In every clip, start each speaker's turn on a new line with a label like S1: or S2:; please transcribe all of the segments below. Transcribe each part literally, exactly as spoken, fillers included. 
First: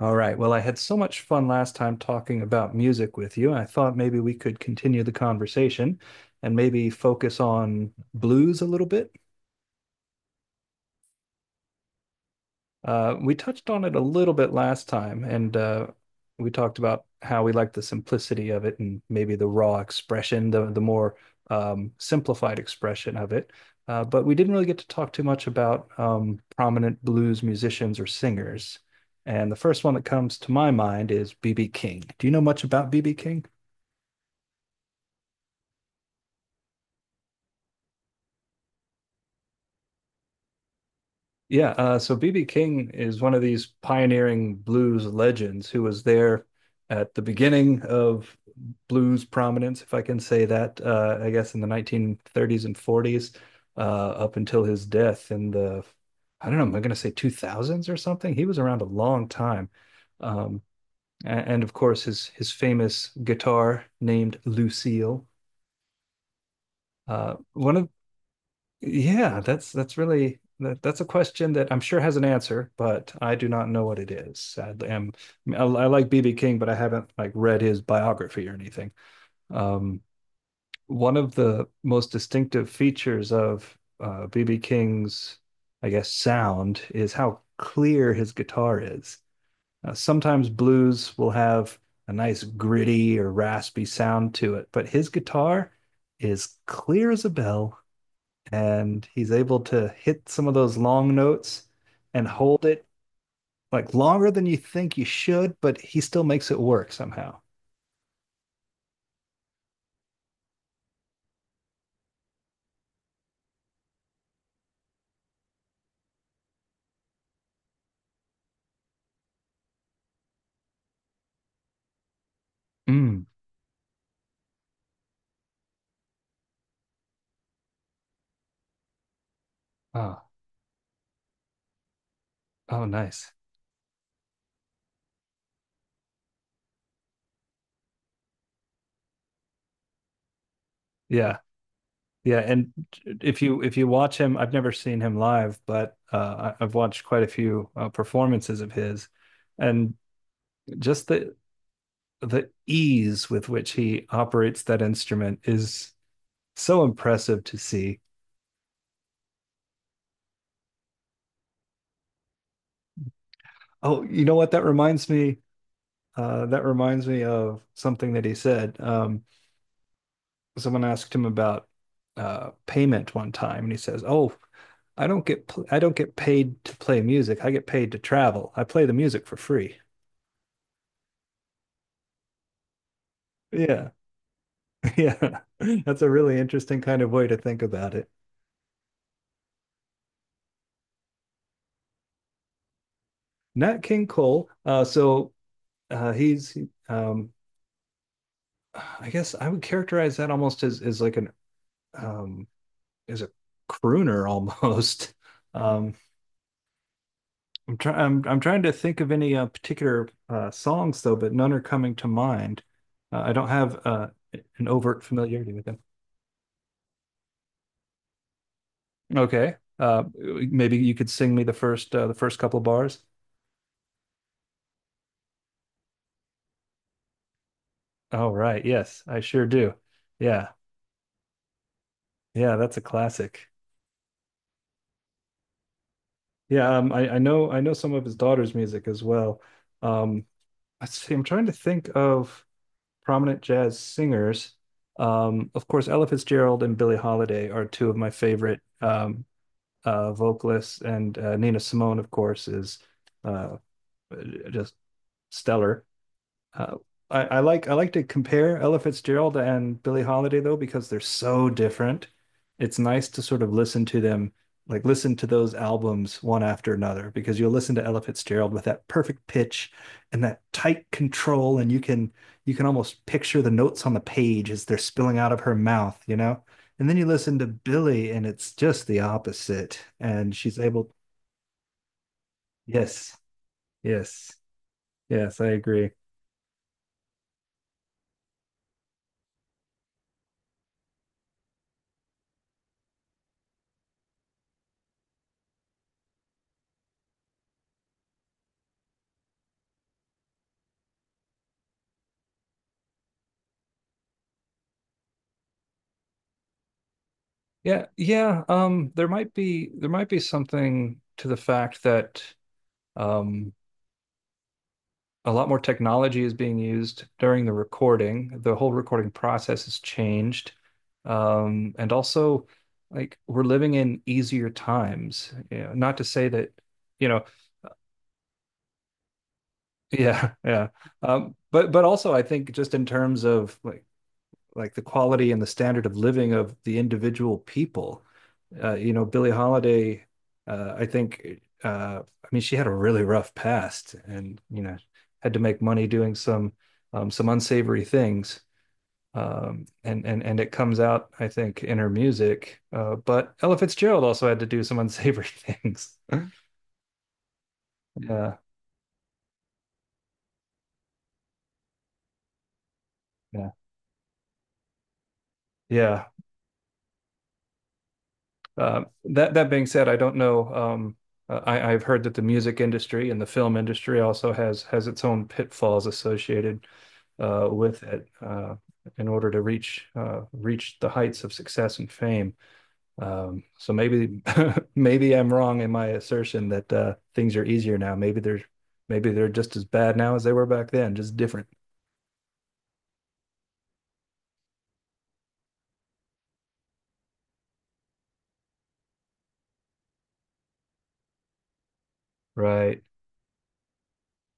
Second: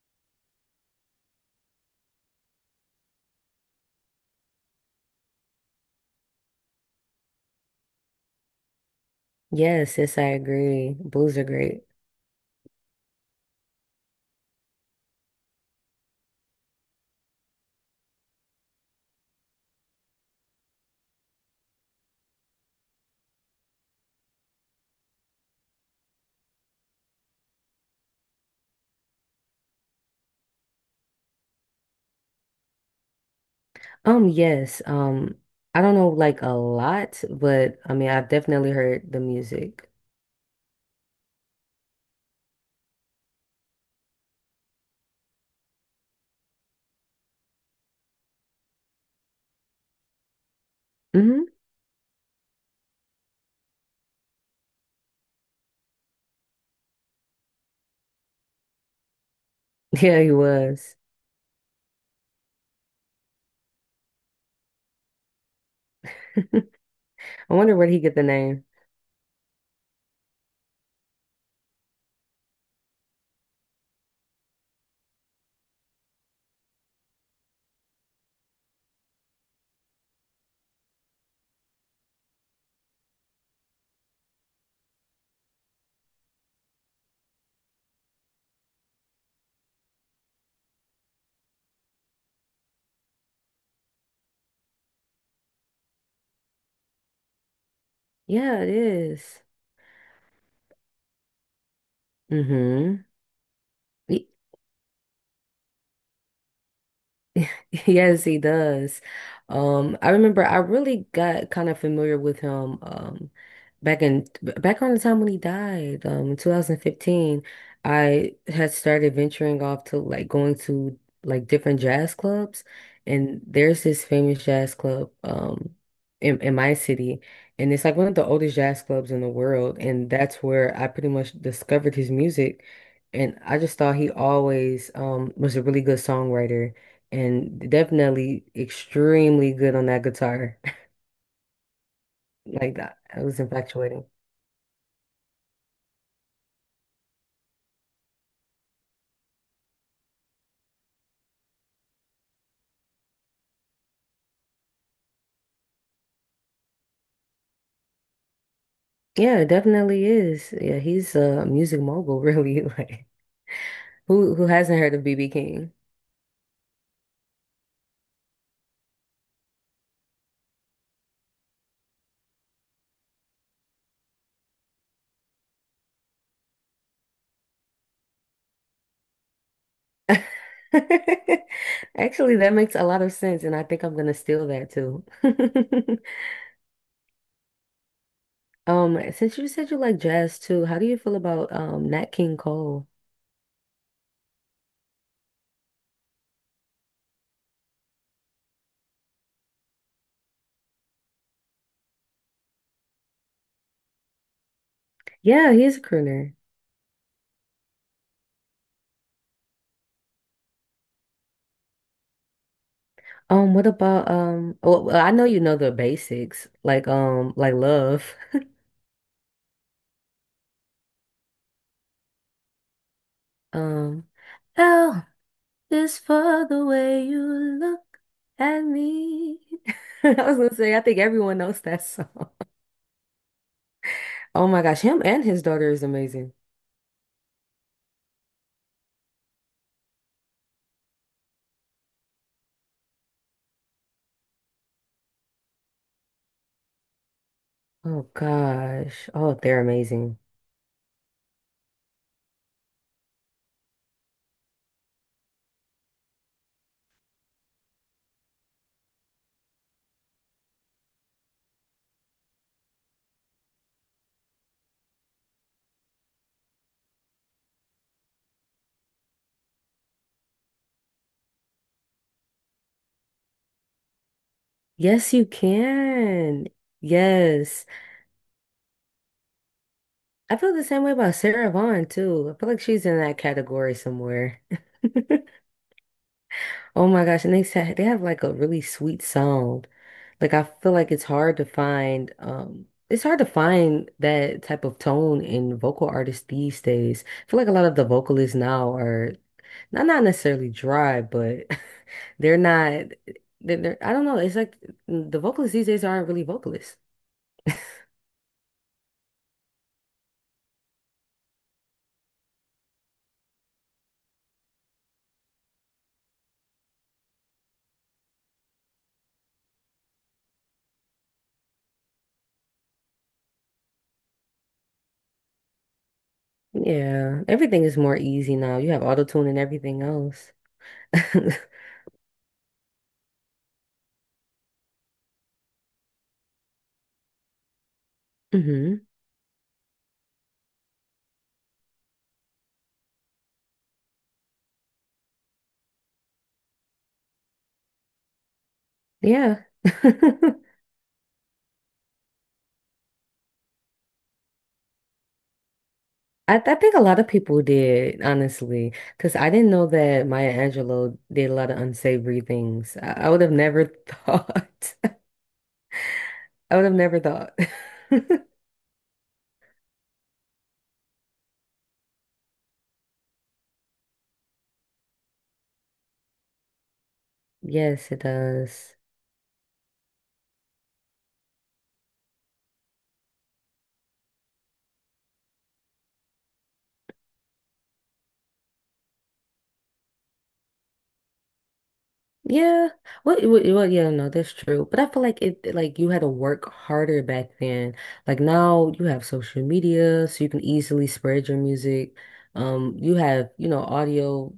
S1: All right. Well, I had so much fun last time talking about music with you, and I thought maybe we could continue the conversation and maybe focus on blues a little bit.
S2: Yes, yes, I agree. Blues are great.
S1: Uh, we touched on it a little bit last time, and uh, we talked about how we like the simplicity of it and maybe the raw expression, the the more um, simplified expression of it. Uh, but we didn't really get to talk too much about um, prominent blues musicians or singers. And the first one that comes to my mind is B B. King. Do you know much about B B. King?
S2: Um, yes, um, I don't know like a lot, but I mean, I've definitely heard the music.
S1: Yeah, uh, so B B. King is one of these pioneering blues legends who was there at the beginning of blues prominence, if I can say that, uh, I
S2: Mm-hmm.
S1: guess in the nineteen thirties and forties, uh, up until his death in the, I don't know, am I going to say two thousands or something? He was around a long time.
S2: Yeah, he
S1: Um,
S2: was.
S1: a- and, of course, his his famous guitar named Lucille. Uh,
S2: I
S1: one
S2: wonder where
S1: of
S2: he get the name.
S1: Yeah, that's that's really that, that's a question that I'm sure has an answer, but I do not know what it is. Sadly, I'm, I, I like B B. King, but I haven't like read his biography or anything. Um, One of the most distinctive features of uh, B B. King's, I guess, sound is how clear his guitar is. Uh, sometimes blues will have a nice gritty or raspy sound to it, but his guitar is clear as a bell,
S2: Yeah, it
S1: and he's
S2: is.
S1: able to hit some of those long notes and hold it
S2: Mm-hmm.
S1: like longer than you think you should, but he still makes it work somehow.
S2: Yes, he does. Um, I remember I really got kind of familiar with him um back in back around the time when he died, um in two thousand fifteen. I had started venturing off to like going to like different jazz clubs
S1: Mm.
S2: and there's this famous jazz club um in, in my city and it's like one of the oldest jazz clubs in the world and
S1: Oh,
S2: that's where I pretty much discovered his music
S1: oh, nice.
S2: and I just thought he always um was a really good songwriter and definitely extremely good on that guitar.
S1: Yeah. Yeah, and
S2: Like that, it was
S1: if you if you
S2: infatuating.
S1: watch him, I've never seen him live, but uh, I- have watched quite a few uh, performances of his, and just the the ease with which he operates that instrument is so impressive to see.
S2: Yeah, it definitely is. Yeah, he's a music mogul, really. Like,
S1: Oh, you know
S2: who who
S1: what? That
S2: hasn't heard of
S1: reminds
S2: B B
S1: me.
S2: King?
S1: Uh, that reminds me of something that he said. Um, someone asked him about uh, payment one time, and he says, "Oh, I don't get pl- I don't get paid to play music. I get paid to travel. I play the music for free."
S2: Actually, that makes a lot of sense, and I think
S1: Yeah,
S2: I'm gonna steal that too.
S1: yeah, that's a really interesting kind of way to think about it.
S2: Um, since you said you like jazz too, how do you feel about um Nat King Cole?
S1: Nat King Cole. Uh, so uh, he's, um, I guess I would characterize that almost as as like an um, as a crooner almost.
S2: Yeah, he's a
S1: Um,
S2: crooner.
S1: I'm trying. I'm I'm trying to think of any uh, particular uh, songs though, but none are coming to mind. Uh, I don't
S2: Um, what
S1: have uh,
S2: about um?
S1: an
S2: Well,
S1: overt
S2: well, I know you
S1: familiarity
S2: know
S1: with
S2: the
S1: them.
S2: basics, like um, like Love.
S1: Okay. Uh, maybe you could sing me the first uh, the first couple bars.
S2: Um, L is for the way you look
S1: Oh,
S2: at
S1: right. Yes, I
S2: me.
S1: sure do.
S2: I was
S1: Yeah.
S2: gonna say, I think everyone knows that song.
S1: Yeah, that's a classic.
S2: Oh my gosh, him and his daughter is amazing.
S1: Yeah, um, I, I know I know some of his daughter's music as well. Um, let's see, I'm trying to think of prominent jazz singers. Um, of course, Ella Fitzgerald and Billie Holiday are two of
S2: Oh
S1: my favorite
S2: gosh.
S1: um,
S2: Oh, they're
S1: uh,
S2: amazing.
S1: vocalists, and uh, Nina Simone, of course, is uh, just stellar. Uh, I, I like I like to compare Ella Fitzgerald and Billie Holiday though because they're so different. It's nice to sort of listen to them, like listen to those albums one after another, because you'll listen to Ella Fitzgerald with that perfect pitch and that tight control, and you can you can almost picture the notes on the page as they're
S2: Yes,
S1: spilling
S2: you
S1: out of her mouth, you know?
S2: can.
S1: And then you listen to
S2: Yes.
S1: Billie and it's just the opposite. And
S2: I feel
S1: she's
S2: the same
S1: able,
S2: way about Sarah Vaughan too. I feel like she's in
S1: yes,
S2: that category
S1: yes,
S2: somewhere.
S1: yes, I agree.
S2: Oh my gosh, and they sa they have like a really sweet sound. Like I feel like it's hard to find um it's hard to find that type of tone in vocal artists these days. I feel like a lot of the vocalists now are not not necessarily dry, but they're not they're, they're I don't know, it's like the vocalists these days aren't really vocalists.
S1: Yeah, yeah. Um, there might be there might be something to the fact that um, a lot more technology is being used during the recording. The whole recording process has changed, um, and also like we're living in easier times. You know, not to say that, you
S2: Yeah,
S1: know,
S2: everything is more easy now. You have auto tune and everything
S1: yeah,
S2: else.
S1: yeah. Um, but but also I think just in terms of like like the quality and the standard of living of the individual people. Uh,
S2: Hmm.
S1: you know, Billie Holiday, uh, I think, uh, I mean, she had a really rough past, and you know, had to make money doing some um, some unsavory things.
S2: Yeah.
S1: Um, and and and it comes out, I think, in her music. Uh, but Ella Fitzgerald also had to do some unsavory things.
S2: I, I think a lot of people did,
S1: Yeah,
S2: honestly, because I didn't know that Maya Angelou did a lot of unsavory things. I, I would have
S1: yeah,
S2: never thought.
S1: yeah.
S2: I would have never thought.
S1: Uh, that that being said, I don't know. Um, uh, I, I've heard that the music industry and the film industry also has has its own pitfalls associated uh, with
S2: Yes, it
S1: it uh,
S2: does.
S1: in order to reach uh, reach the heights of success and fame. Um, so maybe maybe I'm wrong in my assertion that uh, things are easier now. Maybe they're maybe they're just as bad now as they were back then, just different.
S2: Yeah. What, what, well, yeah, no, that's true. But I feel like it, like you had to work harder back then. Like now you have social media, so you can easily spread your music. Um,
S1: Right.
S2: you have, you know, audio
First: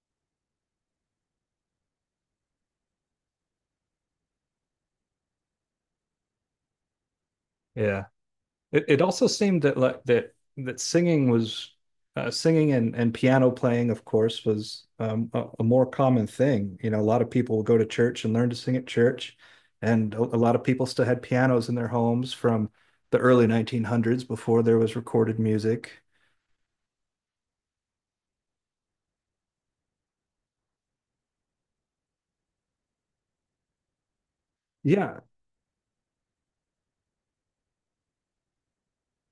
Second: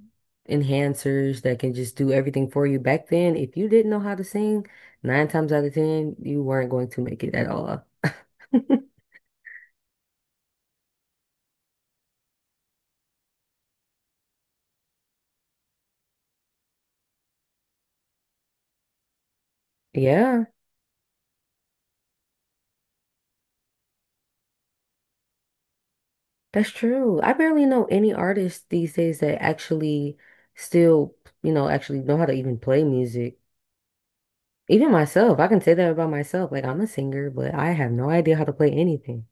S2: enhancers that can just do everything for you. Back then, if you didn't know how to sing, nine times out of ten, you weren't going to make it at all.
S1: Yeah. It it also seemed that like that that singing was uh, singing and and piano playing, of course, was um, a, a more common thing. You know, a lot of people will go to church and learn to sing at church, and a, a
S2: Yeah,
S1: lot of people still had pianos in their homes from the early nineteen hundreds before there was recorded music.
S2: that's true. I barely know any artists these days that actually still, you know, actually know how to even play music. Even
S1: Yeah.
S2: myself, I can say that about myself. Like I'm a singer, but I have no idea how to play anything.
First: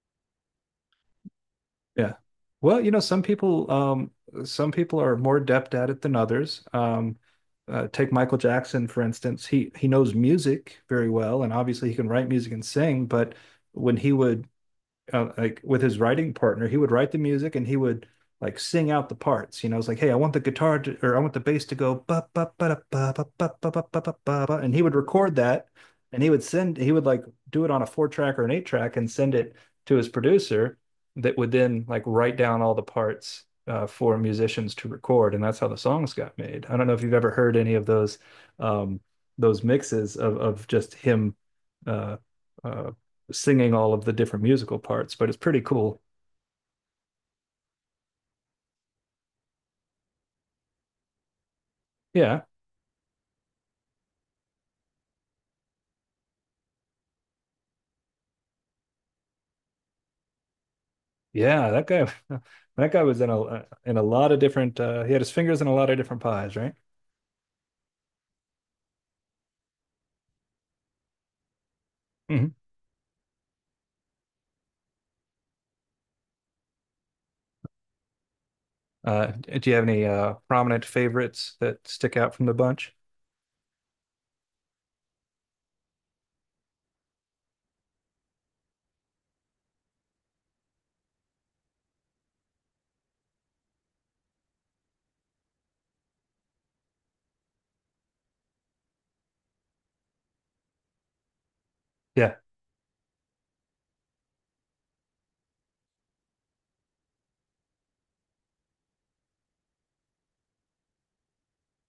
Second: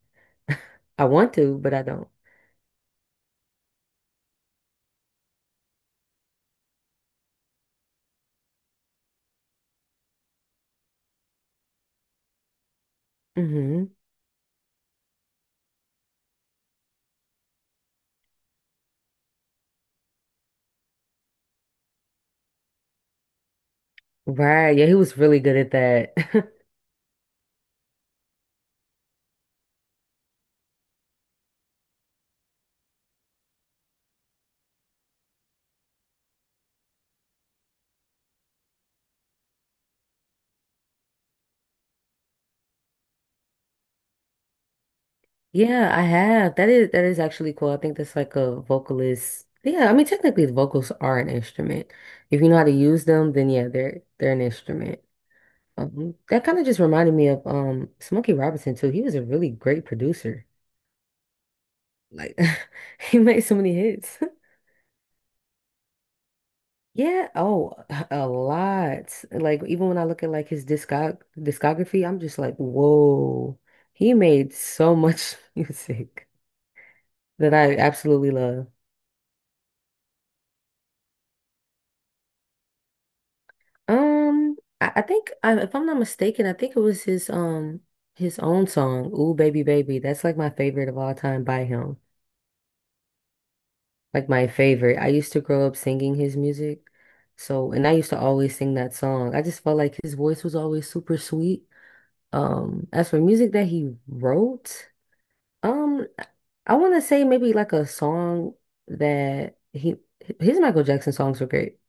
S2: I want to, but I don't.
S1: Yeah. Well, you know, some people um some people are more adept at it than others. Um uh, take Michael Jackson, for instance. He he knows music very well, and obviously he can write music and sing, but
S2: Hmm.
S1: when he would uh, like with his writing partner, he would write the music and he would like sing out the parts. You know, it's like, hey, I want the guitar to, or I want the bass to go ba ba ba ba ba ba ba ba ba ba ba ba,
S2: Right.
S1: and he
S2: Yeah,
S1: would
S2: he was
S1: record
S2: really good
S1: that,
S2: at
S1: and he would
S2: that.
S1: send, he would like do it on a four track or an eight track and send it to his producer that would then like write down all the parts. Uh, for musicians to record, and that's how the songs got made. I don't know if you've ever heard any of those um, those mixes of of just him uh, uh, singing all of the different musical parts, but it's pretty
S2: Yeah,
S1: cool.
S2: I have. That is that is actually cool. I think that's like a vocalist. Yeah, I mean technically the vocals are an instrument. If
S1: Yeah,
S2: you know how to use them, then yeah, they're they're an instrument. Um, that kind of just reminded me of um Smokey Robinson too. He was a really great producer.
S1: yeah, that guy,
S2: Like
S1: that guy
S2: he
S1: was in
S2: made so
S1: a
S2: many
S1: in a
S2: hits.
S1: lot of different. Uh, he had his fingers in a lot of different pies, right?
S2: Yeah, oh, a lot. Like even when I look at like his discog discography, I'm just
S1: Mhm.
S2: like, whoa. He made so much music that I absolutely love.
S1: Uh, do you have any uh, prominent favorites that stick out from the bunch?
S2: Um, I, I think I, if I'm not mistaken, I think it was his um his own song, Ooh Baby Baby. That's like my favorite of all time by him. Like my favorite. I used to grow up singing his music. So, and I used to always sing that song. I just felt like his voice was always super sweet.
S1: Yeah.
S2: Um, as for music that he wrote, um, I want to say maybe like a song that he his Michael Jackson songs were great.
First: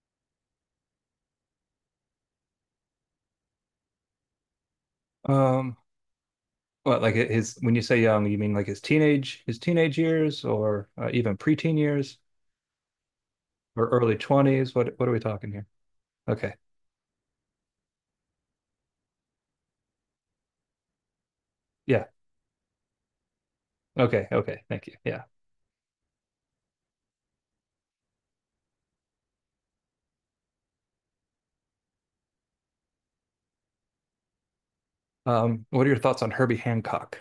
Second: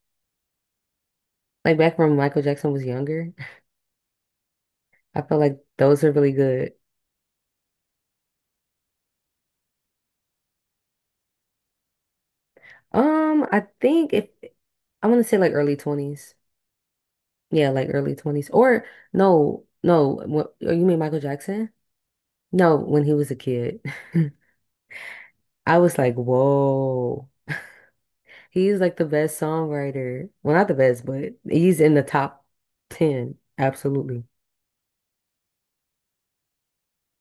S2: Like back when Michael Jackson was younger, I felt like
S1: Um,
S2: those are really good.
S1: what like his when you say young, you mean like his teenage his teenage years, or uh, even preteen years,
S2: Um, I
S1: or
S2: think
S1: early
S2: if
S1: twenties? What
S2: I
S1: what are we
S2: want to say
S1: talking
S2: like
S1: here?
S2: early twenties.
S1: Okay.
S2: Yeah, like early twenties or no, no, what, oh, you mean Michael Jackson?
S1: Yeah.
S2: No, when he was a kid.
S1: Okay. Okay. Thank you. Yeah.
S2: I was like, "Whoa." He's like the best songwriter. Well, not the best, but he's in the top ten. Absolutely.
S1: Um, what are your thoughts on Herbie Hancock?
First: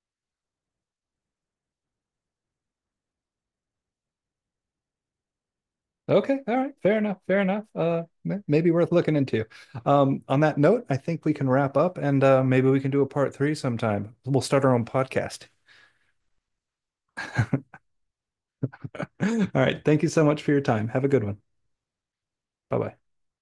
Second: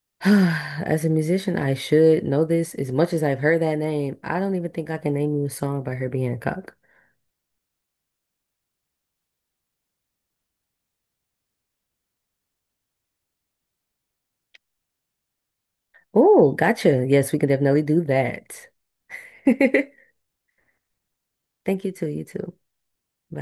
S2: As a musician, I should know this. As much as I've heard that name, I don't even think I can name you a song by Herbie
S1: Okay, all right,
S2: Hancock.
S1: fair enough, fair enough. Uh, may- maybe worth looking into. Um, on that note, I think we can wrap up, and uh, maybe we can do a part three sometime. We'll start our own podcast.
S2: Oh, gotcha. Yes, we can definitely do that.
S1: All right,
S2: Thank
S1: thank you so much for your time. Have a good one.
S2: you too. You too.
S1: Bye bye.
S2: Bye.